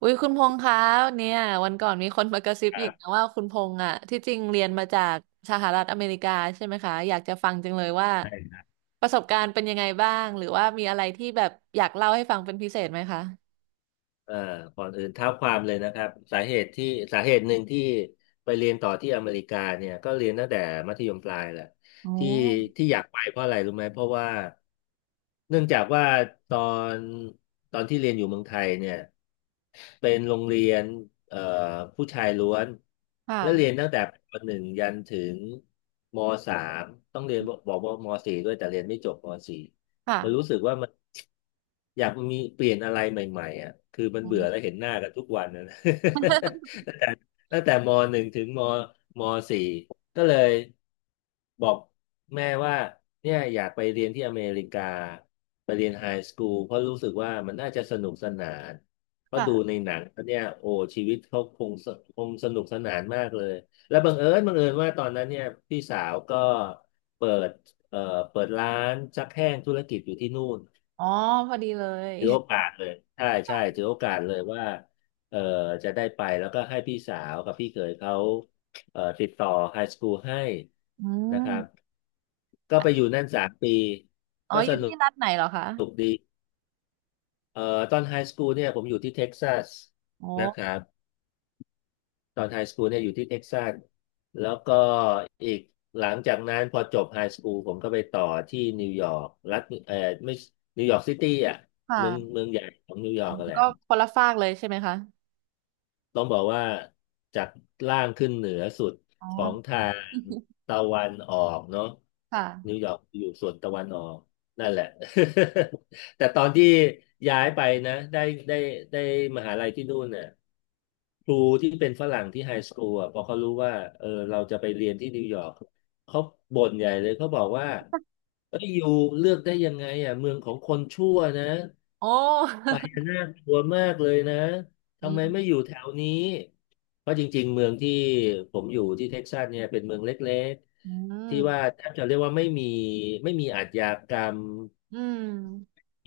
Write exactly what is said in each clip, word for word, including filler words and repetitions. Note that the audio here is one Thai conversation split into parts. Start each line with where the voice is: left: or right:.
right: อุ้ยคุณพงษ์คะเนี่ยวันก่อนมีคนมากระซิบ
left: ครั
right: อีกนะ
left: บ
right: ว่าคุณพงษ์อ่ะที่จริงเรียนมาจากสหรัฐอเมริกาใช่ไหมคะอยากจะฟังจังเลยว่า
left: ใช่
right: ประสบการณ์เป็นยังไงบ้างหรือว่ามีอะไรที่แบบอยากเล่าให้ฟังเป็นพิเศษไหมคะ
left: เอ่อก่อนอื่นเท้าความเลยนะครับสาเหตุที่สาเหตุหนึ่งที่ไปเรียนต่อที่อเมริกาเนี่ยก็เรียนตั้งแต่มัธยมปลายแหละที่ที่อยากไปเพราะอะไรรู้ไหมเพราะว่าเนื่องจากว่าตอนตอนที่เรียนอยู่เมืองไทยเนี่ยเป็นโรงเรียนเอ่อผู้ชายล้วน
right: ค
left: และเรียน
right: ่ะ
left: ตั้งแต่ปหนึ่งยันถึงมสามต้องเรียนบอกว่าบอกว่ามสี่ด้วยแต่เรียนไม่จบมสี่ มันรู้
right: ค่ะ
left: สึกว่ามันอยากมีเปลี่ยนอะไรใหม่ๆอ่ะคือมัน
right: อื
left: เบื่อแล้ว
right: ม
left: เห็นหน้ากันทุกวันนะ ตั้งแต่ตั้งแต่มหนึ่งถึงมมสี่ก็เลยบอกแม่ว่าเนี่ยอยากไปเรียนที่อเมริกาไปเรียนไฮสคูลเพราะรู้สึกว่ามันน่าจะสนุกสนานเพราะดูใน
right: ค่ะ
left: หนังแล้วเนี่ยโอ้ชีวิตเขาคงสคงสนุกสนานมากเลยแล้วบังเอิญบังเอิญว่าตอนนั้นเนี่ยพี่สาวก็เปิด เอ่อเปิดร้านซักแห้งธุรกิจอยู่ที่นู่น
right: อ๋อพอดีเลย
left: ถือโอกาสเลยใช่ใช่ถือโอกาสเลยว่าเอ่อจะได้ไปแล้วก็ให้พี่สาวกับพี่เขยเขาเอ่อติดต่อไฮสคูลให้
right: อื
left: นะครับ
right: ม
left: ก็ไปอยู่นั่นสามปี
right: อ๋อ
left: ก็
right: อ
left: ส
right: ยู่
left: นุก
right: ที่รัฐไหนเหรอคะ
left: สนุกดีเอ่อตอนไฮสคูลเนี่ยผมอยู่ที่เท็กซัส
right: โอ้
left: นะครับ ตอนไฮสคูลเนี่ยอยู่ที่เท็กซัสแล้วก็อีกหลังจากนั้นพอจบไฮสคูลผมก็ไปต่อที่นิวยอร์กรัฐเออไม่นิวยอร์กซิตี้อ่ะ
right: ค
left: เมือง
right: ่ะ
left: เมืองใหญ่ของนิวย
right: อ
left: อ
right: อ
left: ร์กกันแหละ
right: ก็คนละฝากเลยใช่ไหมคะ
left: ต้องบอกว่าจากล่างขึ้นเหนือสุด
right: อ๋อ
left: ของทางตะวันออกเนาะ
right: ค่ะ
left: นิวยอร์ กอยู่ส่วนตะวันออกนั่นแหละ แต่ตอนที่ย้ายไปนะได้ได้ได้มหาลัยที่นู่นเนี่ย ครูที่เป็นฝรั่งที่ไฮสคูลอ่ะพอเขารู้ว่าเออเราจะไปเรียนที่นิวยอร์กเขาบ่นใหญ่เลย เขาบอกว่า เอ้ยอยู่เลือกได้ยังไงอ่ะ เมืองของคนชั่วนะ
right: โอ้
left: ไปน่ากลัวมากเลยนะ
right: อื
left: ทำไมไม่อยู่
right: ม
left: แถวนี้ เพราะจริงๆ เมืองที่ผมอยู่ที่เท็กซัสเนี่ยเป็นเมืองเล็ก
right: อื
left: ๆ ที่ว่า
right: ม
left: แทบจะเรียกว่าไม่มีไม่มีอาชญากรรม
right: อืม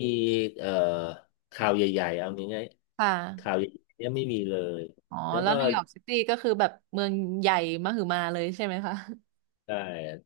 left: มีเอ่อข่าวใหญ่ๆเอาง่าย
right: ค
left: ๆข่า
right: ่ะ
left: วใหญ่ๆเนี่ยไม่มีเลย
right: อ๋อ
left: แล้ว
right: แล้ว
left: ก็
right: นิวยอร์กซิตี้ก็คือแบบเมืองใหญ่มหึมาเลยใช่ไหมคะ
left: ใช่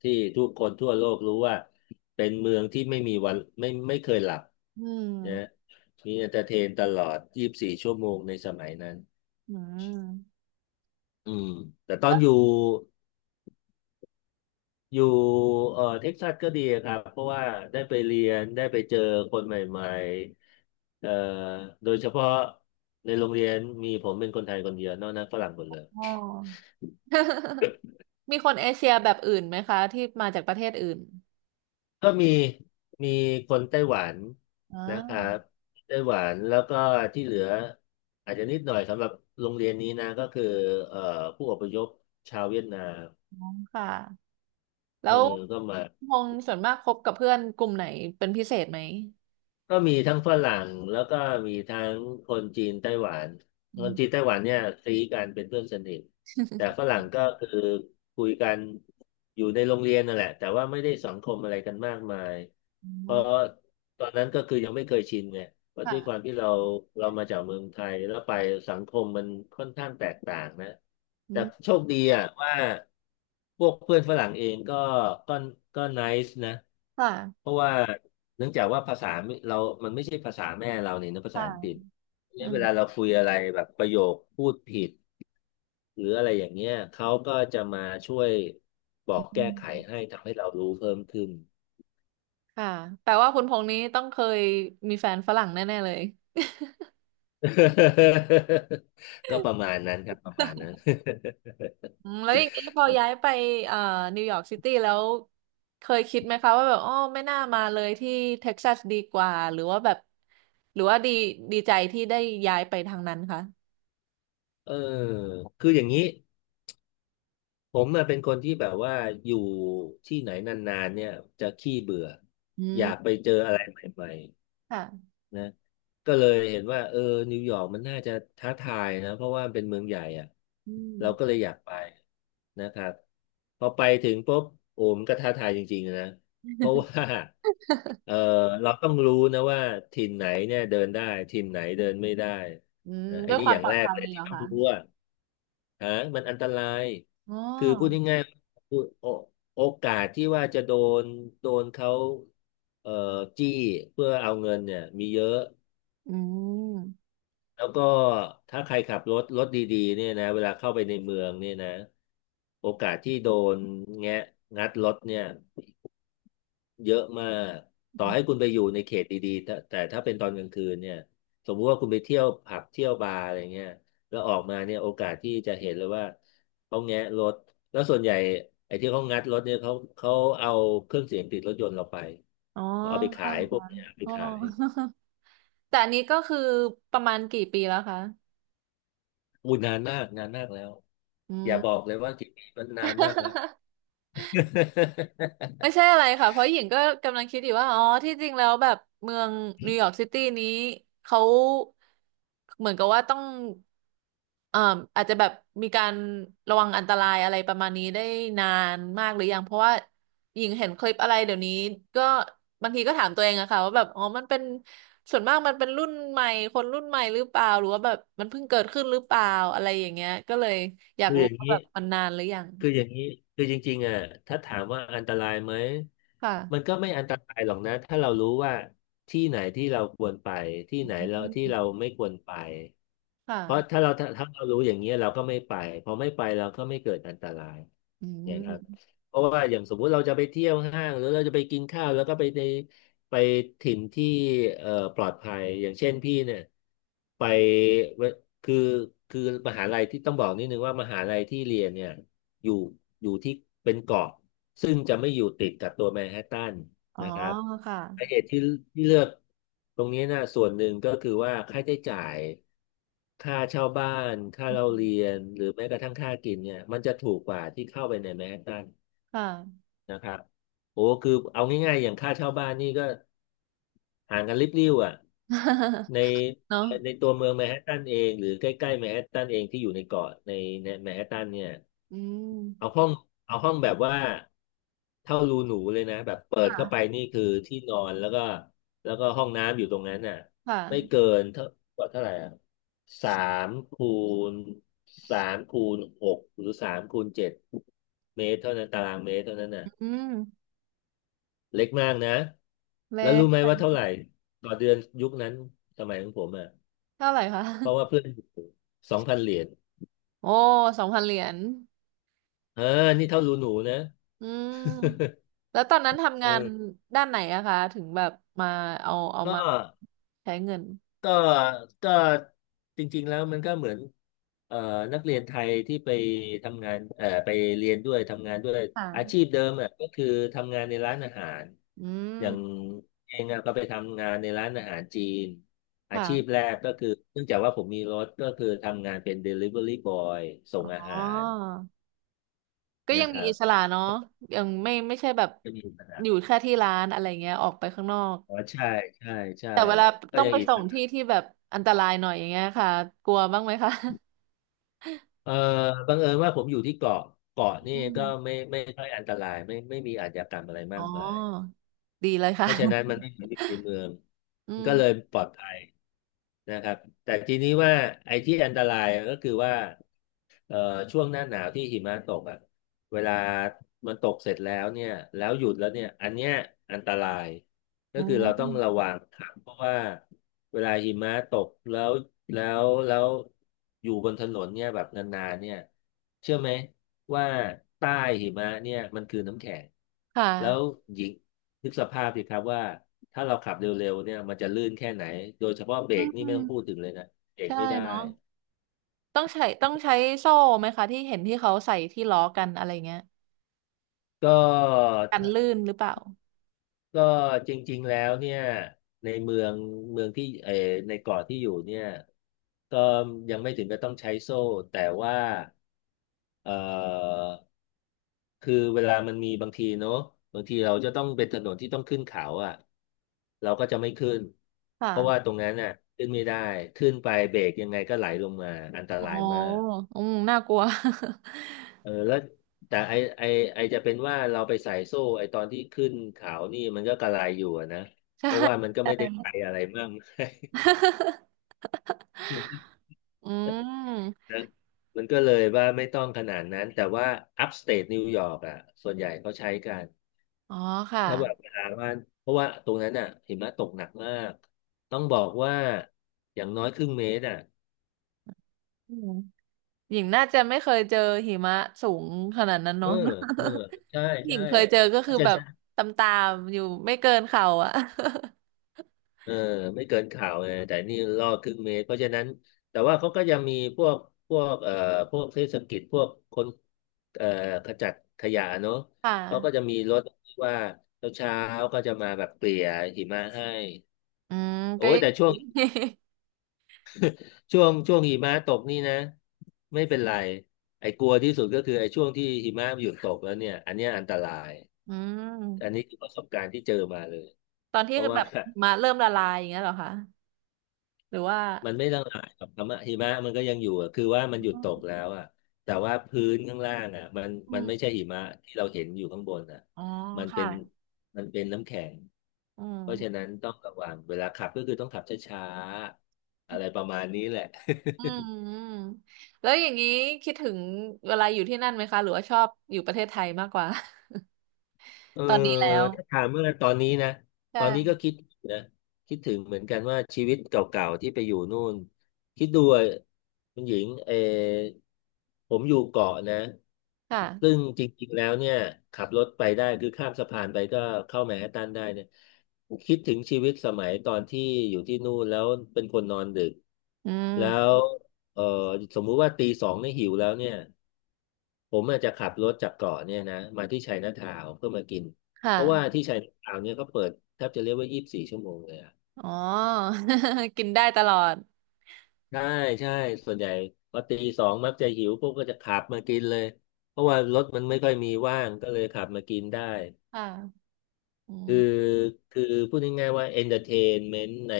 left: ที่ทุกคนทั่วโลกรู้ว่าเป็นเมืองที่ไม่มีวันไม่ไม่เคยหลับ
right: อื
left: นะ
right: ม
left: มีเอนเตอร์เทนตลอดยี่สิบสี่ชั่วโมงในสมัยนั้น
right: อืม
left: อืมแต่ตอน
right: ก็
left: อยู่อยู่เอ่อเท็กซัสก็ดีครับเพราะว่าได้ไปเรียนได้ไปเจอคนใหม่ๆเอ่อโดยเฉพาะในโรงเรียนมีผมเป็นคนไทยคนเดียวนอกนั้นฝรั่งหมดเลย
right: อ๋อ มีคนเอเชียแบบอื่นไหมคะที่มาจากประเทศอื่น
left: ก็มีมีคนไต้หวัน
right: อ่
left: นะครับ
right: า
left: ไต้หวันแล้วก็ที่เหลืออาจจะนิดหน่อยสำหรับโรงเรียนนี้นะก็คือเอ่อผู้อพยพชาวเวียดนาม
right: อ๋อค่ะแล้
left: เออ
right: ว
left: ก็มา
right: พงษ์ส่วนมากคบกับเพื่อนกลุ่มไหนเป็นพิเศษไหม
left: ก็มีทั้งฝรั่งแล้วก็มีทั้งคนจีนไต้หวัน
right: อื
left: คน
right: ม
left: จีนไต้หวันเนี่ยซีกันเป็นเพื่อนสนิทแต่ฝ รั่งก็คือคุยกันอยู่ในโรงเรียนนั่นแหละแต่ว่าไม่ได้สังคมอะไรกันมากมายเพ
right: อ๋อ
left: ราะตอนนั้นก็คือยังไม่เคยชินไง เพราะด้วยความ
right: ค่ะ
left: ที่เราเรามาจากเมืองไทยแล้วไปสังคมมันค่อนข้างแตกต่างนะ
right: อื
left: แต่
right: ม
left: โชคดีอ่ะว่าพวกเพื่อนฝรั่งเองก็ก็ก็ไนซ์นะ
right: ค่ะ
left: เพราะว่าเนื่องจากว่าภาษาไม่เรามันไม่ใช่ภาษาแม่เราเนี่ยนะภาษา
right: ค่ะ
left: อังกฤษ
right: อื
left: เนี่ยเว
right: ม
left: ลาเราคุยอะไรแบบประโยคพูดผิดหรืออะไรอย่างเงี้ยเขาก็จะมาช่วยบอกแก้
right: อื
left: ไข
right: ม
left: ให้ทำให้เรารู้เพิ่มขึ้น
right: ค่ะแปลว่าคุณพงษ์นี้ต้องเคยมีแฟนฝรั่งแน่ๆเลย
left: ก็ประมาณนั้นครับประมาณนั้น
right: อืมแล้วอย่างนี้ พอย้ายไปเอ่อนิวยอร์กซิตี้แล้วเคยคิดไหมคะว่าแบบอ๋อไม่น่ามาเลยที่เท็กซัสดีกว่าหรือว่าแบบหรือว่าดีดีใจที่ได้ย้ายไปทางนั้นคะ
left: เออคืออย่างนี้ผมอะเป็นคนที่แบบว่าอยู่ที่ไหนนานๆเนี่ยจะขี้เบื่อ
right: อื
left: อยากไป
right: ม
left: เจออะไรใหม่
right: ค่ะ
left: นะก็เลยเห็นว่าเออนิวยอร์กมันน่าจะท้าทายนะเพราะว่ามันเป็นเมืองใหญ่อ่ะ
right: อืม
left: เราก็เลยอยากไปนะครับพอไปถึงปุ๊บโอ้มันก็ท้าทายจริงๆนะเพราะว่า เออเราต้องรู้นะว่าถิ่นไหนเนี่ยเดินได้ถิ่นไหนเดินไม่ได้
right: อืม
left: นะอั
right: ด้
left: น
right: วย
left: นี้
right: ควา
left: อ
right: ม
left: ย่าง
right: ปลอ
left: แร
right: ด
left: ก
right: ภัย
left: เลย
right: เหร
left: ที่
right: อ
left: ต้อง
right: คะ
left: รู้อ่าฮะมันอันตราย
right: อ๋
left: คือพูด
right: อ
left: ง่ายๆพูดโอโอกาสที่ว่าจะโดนโดนเขาเอ่อจี้เพื่อเอาเงินเนี่ยมีเยอะ
right: อืม
left: แล้วก็ถ้าใครขับรถรถดีๆเนี่ยนะเวลาเข้าไปในเมืองเนี่ยนะโอกาสที่โดนแงะงัดรถเนี่ยเยอะมากต่อให้คุณไปอยู่ในเขตดีๆแต่แต่ถ้าเป็นตอนกลางคืนเนี่ยสมมุติว่าคุณไปเที่ยวผับเที่ยวบาร์อะไรเงี้ยแล้วออกมาเนี่ยโอกาสที่จะเห็นเลยว่าเขาแงะรถแล้วส่วนใหญ่ไอ้ที่เขางัดรถเนี่ยเขาเขาเอาเครื่องเสียงติดรถยนต์เราไป
right: อ๋อ
left: เอาไปขา
right: ค่ะ
left: ยพวกเนี้ยเอาไป
right: อ๋อ
left: ขาย
right: แต่อันนี้ก็คือประมาณกี่ปีแล้วคะ
left: อู้นานมากนานมากแล้ว
right: อื
left: อย่าบอก
right: ม
left: เลยว่ากี่ปีมันนานมากแล้ว
right: ไม่ใช่อะไรค่ะ เพราะหญิงก็กำลังคิดอยู่ว่า อ๋อ ที่จริงแล้วแบบเมืองนิวยอร์กซิตี้นี้เขาเหมือนกับว่าต้องเอ่ออาจจะแบบมีการระวังอันตรายอะไรประมาณนี้ได้นานมากหรือยังเพราะว่าหญิงเห็นคลิปอะไรเดี๋ยวนี้ก็บางทีก็ถามตัวเองอะค่ะว่าแบบอ๋อมันเป็นส่วนมากมันเป็นรุ่นใหม่คนรุ่นใหม่หรือเปล่าหรือว่าแบบมันเพิ่งเกิดขึ้นหรือเปล่าอะไรอย่างเงี้ยก็เลยอยาก
left: คืออ
right: รู้
left: ย่าง
right: ว่า
left: นี้
right: แบบมันนานหรือยัง
left: คืออย่างนี้คือจริงๆอ่ะถ้าถามว่าอันตรายไหม
right: ค่ะ
left: มันก็ไม่อันตรายหรอกนะถ้าเรารู้ว่าที่ไหนที่เราควรไปที่
right: อื
left: ไหนเราที่
right: ม
left: เราไม่ควรไปเพราะ
right: ค่ะ
left: ถ้าเราถ้าถ้าเรารู้อย่างเงี้ยเราก็ไม่ไปพอไม่ไปเราก็ไม่เกิดอันตราย
right: อื
left: เนี่ยครับ
right: ม
left: เพราะว่าอย่างสมมุติเราจะไปเที่ยวห้างหรือเราจะไปกินข้าวแล้วก็ไปในไปถิ่นที่เอ่อปลอดภัยอย่างเช่นพี่เนี่ยไปเวคือคือมหาลัยที่ต้องบอกนิดนึงว่ามหาลัยที่เรียนเนี่ย อยู่อยู่ที่เป็นเกาะซึ่งจะไม่อยู่ติดกับตัวแมนฮัตตัน
right: อ๋อ
left: นะครับ
right: ค่ะ
left: สาเหตุที่ที่เลือกตรงนี้นะส่วนหนึ่งก็คือว่าค่าใช้จ่ายค่าเช่าบ้านค่า
right: อื
left: เราเรี
right: ม
left: ยนหรือแม้กระทั่งค่ากินเนี่ยมันจะถูกกว่าที่เข้าไปในแมนฮัตตัน
right: ค่ะ
left: นะครับโอ้คือเอาง่ายๆอย่างค่าเช่าบ้านนี่ก็ห่างกันลิบลิ่วอ่ะใน
right: เนาะ
left: ในตัวเมืองแมนฮัตตันเองหรือใกล้ๆแมนฮัตตันเองที่อยู่ในเกาะในในแมนฮัตตันเนี่ย
right: อื
left: เอา
right: ม
left: ห้องเอาห้องแบบว่าเท่ารูหนูเลยนะแบบเปิด
right: ค่ะ
left: เข้าไปนี่คือที่นอนแล้วก็แล้วก็ห้องน้ำอยู่ตรงนั้นน่ะ
right: ค
left: ไม่เกิ
right: ่ะ
left: นเท่าเท่าไหร่อ่ะสามคูณสามคูณหกหรือสามคูณเจ็ดเมตรเท่านั้นตารางเมตรเท่านั้นน่ะ
right: อืม
left: เล็กมากนะ
right: เล
left: แล้วรู้ไหม
right: ท
left: ว่าเท่าไหร่ต่อเดือนยุคนั้นสมัยของผมอ่ะ
right: เท่าไหร่คะ
left: เพราะว่าเพื่อนสองพันเหรียญ
right: โอ้สองพันเหรียญ
left: เออนี่เท่ารูหนูนะ
right: อืมแล้วตอนนั้น ทำงาน
left: เออ
right: ด้านไหนอะคะถึงแบบมาเอาเอา
left: ก็
right: มาใช้เงิน
left: ก็ก็จริงๆ แล้วมันก็เหมือนเอ่อนักเรียนไทยที่ไปทำงานเอ่อไปเรียนด้วยทำงานด้วยอา
right: ค่ะ
left: ชีพเดิมอ่ะก็คือทำงานในร้านอาหาร
right: อื
left: อย่าง
right: ม
left: เองอะก็ไปทำงานในร้านอาหารจีนอาชีพ
right: ค่ะ
left: แรกก็คือเนื่องจากว่าผมมีรถก็คือทำงานเป็น ดิลิเวอรี่บอย ส่
right: อ๋
left: งอาหา
right: อ
left: ร
right: ก็ยั
left: นะ
right: ง
left: ค
right: มี
left: รั
right: อิ
left: บ
right: สระเนาะยังไม่ไม่ใช่แบบ
left: ก็มีปัญหา
right: อยู่แค่ที่ร้านอะไรเงี้ย ออกไปข้างนอก
left: อ๋อใช่ใช่ใช่
right: แต่เวลา
left: ก็
right: ต้อง
left: ยัง
right: ไป
left: อิ
right: ส่
left: ส
right: งที่ที่แบบอันตรายหน่อยอย่างเงี้ยค่ะกลัวบ้างไหมคะ
left: เอ่อบังเอิญว่าผมอยู่ที่เกาะเกาะนี่
right: อืม
left: ก็ไม่ไม่ค่อยอันตรายไม่ไม่มีอาชญากรรมอะไร
right: อ๋
left: มา
right: อ
left: กมาย
right: ดีเลย
left: เพ
right: ค่ะ
left: ราะฉะนั้นมันไม่เหมือนในเมือง
right: อื
left: มัน
right: ม
left: ก็เลยปลอดภัยนะครับแต่ทีนี้ว่าไอ้ที่อันตรายก็คือว่าเอ่อช่วงหน้าหนาวที่หิมะตกอ่ะเวลามันตกเสร็จแล้วเนี่ยแล้วหยุดแล้วเนี่ยอันเนี้ยอันตราย ก็
right: อื
left: คือเราต้องระ
right: ม
left: วังครับเพราะว่าเวลาหิมะตกแล้วแล้วแล้วอยู่บนถนนเนี่ยแบบนานๆเนี่ยเชื่อไหมว่าใต้หิมะเนี่ยมันคือน้ำแข็ง
right: ค่
left: แล้ว
right: ะ
left: หญิงนึกสภาพสิครับว่าถ้าเราขับเร็วๆเนี่ยมันจะลื่นแค่ไหนโดยเฉพาะเบร
right: อื
left: กนี่ไม่ต้องพูด
right: ม
left: ถึงเลยนะเบรก
right: ใช่
left: ไม่ได้
right: เนาะต้องใช้ต้องใช้โซ่ไหมคะที่เห็นที่เขาใส่ที่ล้อกันอะไรเงี้ย
left: ก็
right: กันลื่นหรือเปล่า
left: ก็จริงๆแล้วเนี่ยในเมืองเมืองที่เออในเกาะที่อยู่เนี่ยก็ยังไม่ถึงกับต้องใช้โซ่แต่ว่าเอ่อคือเวลามันมีบางทีเนอะบางทีเราจะต้องเป็นถนนที่ต้องขึ้นเขาอ่ะเราก็จะไม่ขึ้นเพราะว่า
right: ค่ะ
left: ตรงนั้นน่ะขึ้นไม่ได้ขึ้นไปเบรกยังไงก็ไหลลงมาอันต
right: โอ้
left: รายมาก
right: อืมน่ากลัว
left: เออแล้วแต่ไอไอไอจะเป็นว่าเราไปใส่โซ่ไอตอนที่ขึ้นเขานี่มันก็กระไรอยู่อะนะ
right: ใช่
left: เพราะว่ามันก็
right: ใช่
left: ไม่ได้ไกลอะไรมาก
right: อืม
left: นะมันก็เลยว่าไม่ต้องขนาดนั้นแต่ว่าอัพสเต e นิวยอร์กอ่ะส่วนใหญ่เขาใช้กัน
right: อ๋อค่ะ
left: ถ้าแบบเวลาว่าเพราะว่าตรงนั้นอ่ะหิมะตกหนักมากต้องบอกว่าอย่างน้อยครึ่งเมตรอ่ะ
right: อืม หญิงน่าจะไม่เคยเจอหิมะสูงขนาดนั้น
left: เออ
right: เนาะ
left: เออใช่
right: หญิ
left: ใช่
right: งเคยเจอก็
left: เพ
right: คือ
left: ราะ
right: แบบ
left: ฉะ
right: ตามตามอยู่ไม่เกินเข่าอ่ะ
left: เออไม่เกินข่าวไงแต่นี่ล่อครึ่งเมตรเพราะฉะนั้นแต่ว่าเขาก็ยังมีพวกพวกเอ่อพวกเทศกิจพวกคนเอ่อขจัดขยะเนอะ
right: ค่
left: เขาก็จะ
right: ะ
left: มีรถที่ว่าเช้าๆก็จะมาแบบเกลี่ยหิมะให้
right: อืม
left: โอ้
right: ก็
left: ย
right: ยัง
left: แต่ ช่วงช่วงช่วงหิมะตกนี่นะไม่เป็นไรไอ้กลัวที่สุดก็คือไอ้ช่วงที่หิมะหยุดตกแล้วเนี่ยอันเนี้ยอันตราย
right: อื
left: อันนี้
right: ม
left: คือประสบการณ์ที่เจอมาเลย
right: ตอน
left: เพ
right: ที่
left: ราะว่า
right: แบบหิมาเริ่มละลายอย่างเงี้ยเหรอคะหรือว่า
left: มันไม่ต้องหายหรอกครับหิมะมันก็ยังอยู่อะคือว่ามัน
right: อื
left: หยุดตก
right: ม
left: แล้วอ่ะแต่ว่าพื้นข้างล่างอ่ะ มัน
right: อ
left: มันไม่
right: ม
left: ใช่หิมะที่เราเห็นอยู่ข้างบนอ่ะ
right: อ๋อ
left: มันเป็
right: ค่ะ
left: นมันเป็นน้ำแข็ง
right: อืม
left: เพราะฉะนั้นต้องระวังเวลาขับก็คือต้องขับช้าๆอะไรประมาณนี้แหละ
right: อืมอืมแล้วอย่างนี้คิดถึงเวลาอยู่ที่นั่นไหมคะหรือว่าชอบอยู่ประเทศไทยมากกว่า
left: เออ
right: ตอนนี้แล้ว
left: ถ้าถามเมื่อตอนนี้นะตอนนี้ก็
right: ใช่
left: คิดนะคิดถึงเหมือนกันว่าชีวิตเก่าๆที่ไปอยู่นู่นคิดดูอะคุณหญิงเออผมอยู่เกาะนะ
right: ค่ะ
left: ซึ่งจริงๆแล้วเนี่ยขับรถไปได้คือข้ามสะพานไปก็เข้าแมนฮัตตันได้เนี่ยคิดถึงชีวิตสมัยตอนที่อยู่ที่นู่นแล้วเป็นคนนอนดึก
right: อื
left: แล้ว
right: ม
left: เออสมมุติว่าตีสองเนี่ยหิวแล้วเนี่ย ผมอาจจะขับรถจากเกาะเนี่ยนะมาที่ไชน่าทาวน์เพื่อมากิน
right: ค
left: เพราะว่า
right: ่ะ
left: ที่ไชน่าทาวน์เนี่ยเขาเปิดแทบจะเรียกว่ายี่สิบสี่ชั่วโมงเลยอะ
right: อ๋อ กินได้ตลอด
left: ใช่ใช่ส่วนใหญ่พอตีสองมักจะหิวพวกก็จะขับมากินเลยเพราะว่ารถมันไม่ค่อยมีว่างก็เลยขับมากินได้
right: ค่ะอื
left: คือ
right: ม
left: คือพูดง่ายๆว่าเอนเตอร์เทนเมนต์ใน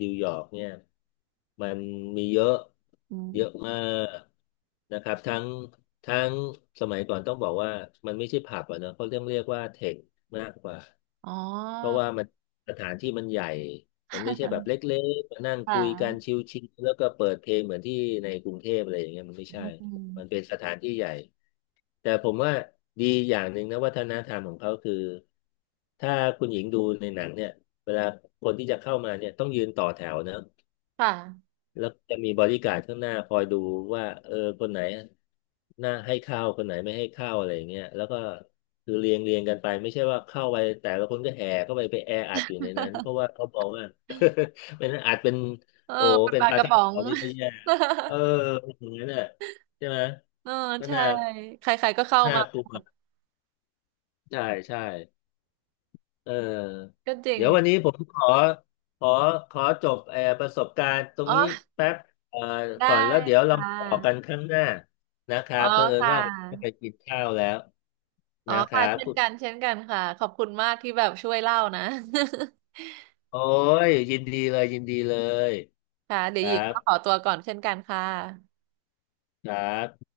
left: นิวยอร์กเนี่ยมันมีเยอะ
right: อื
left: เยอะ
right: ม
left: มากนะครับทั้งทั้งสมัยก่อนต้องบอกว่ามันไม่ใช่ผับอะเนอะเขาเรียกเรียกว่าเทคมากกว่า
right: อ๋อ
left: เพราะว่ามันสถานที่มันใหญ่มันไม่ใช่แบบ เล็กๆมานั่ง
right: ค่
left: คุยกันช
right: ะ
left: ิลๆแล้วก็เปิดเพลงเหมือนที่ในกรุงเทพอะไรอย่างเงี้ยมันไม่ใช่
right: อื
left: มันเป็
right: ม
left: นสถานที่ใหญ่ แต่ผมว่าดีอย่างหนึ่งนะวัฒนธรรมของเขาคือถ้าคุณหญิงดูในหนังเนี่ยเวลาคนที่จะเข้ามาเนี่ยต้องยืนต่อแถวนะ
right: ค่ะ
left: แล้วจะมีบอดี้การ์ดข้างหน้าคอยดูว่าเออคนไหนหน้าให้เข้าวคนไหนไม่ให้เข้าวอะไรอย่างเงี้ยแล้วก็คือเรียงเรียงกันไปไม่ใช่ว่าเข้าไปแต่ละคนก็แห่เข้าไปไปแออัดอยู่ในนั้นเพราะว่าเขาบอกว่า เป็นนอาจเป็น
right: เออ
left: โอ้
right: เป็น
left: เป็
right: ป
left: น
right: ลา
left: ปลา
right: กระ
left: ท่อง
right: ป๋อ
left: โก
right: ง
left: นี่ก็แย่เออ อย่างนั้นน่ะใช่ไหม
right: เออ
left: ก็
right: ใช่
left: น่า
right: ใครๆก็เข้า
left: น่า
right: มา
left: กลั
right: หม
left: ว
right: ด
left: ใช่ใช่ เออ
right: ก็จริง
left: เดี๋ยววันนี้ผมขอขอขอจบเอ่อประสบการณ์ตรง
right: อ๋อ
left: นี้แป๊บเอ่อ
right: ได้
left: ก่อนแล้วเดี๋ยวเรา
right: ค่
left: มาต่อกันค
right: ะ
left: รั้งหน้านะครั
right: อ๋อ
left: บเผอิญ
right: ค่ะ
left: ว่าผมต้องไปกินข้าวแล้ว
right: อ๋อ
left: นะครั
right: ค่ะ
left: บ
right: เช่น
left: คุณ
right: กันเช่นกันค่ะขอบคุณมากที่แบบช่วยเล่านะ
left: โอ้ยยินดีเลยยินดีเลย
right: ค่ะเดี๋
left: ค
right: ยวห
left: รั
right: ญิง
left: บ
right: ก็ขอตัวก่อนเช่นกันค่ะ
left: ครับ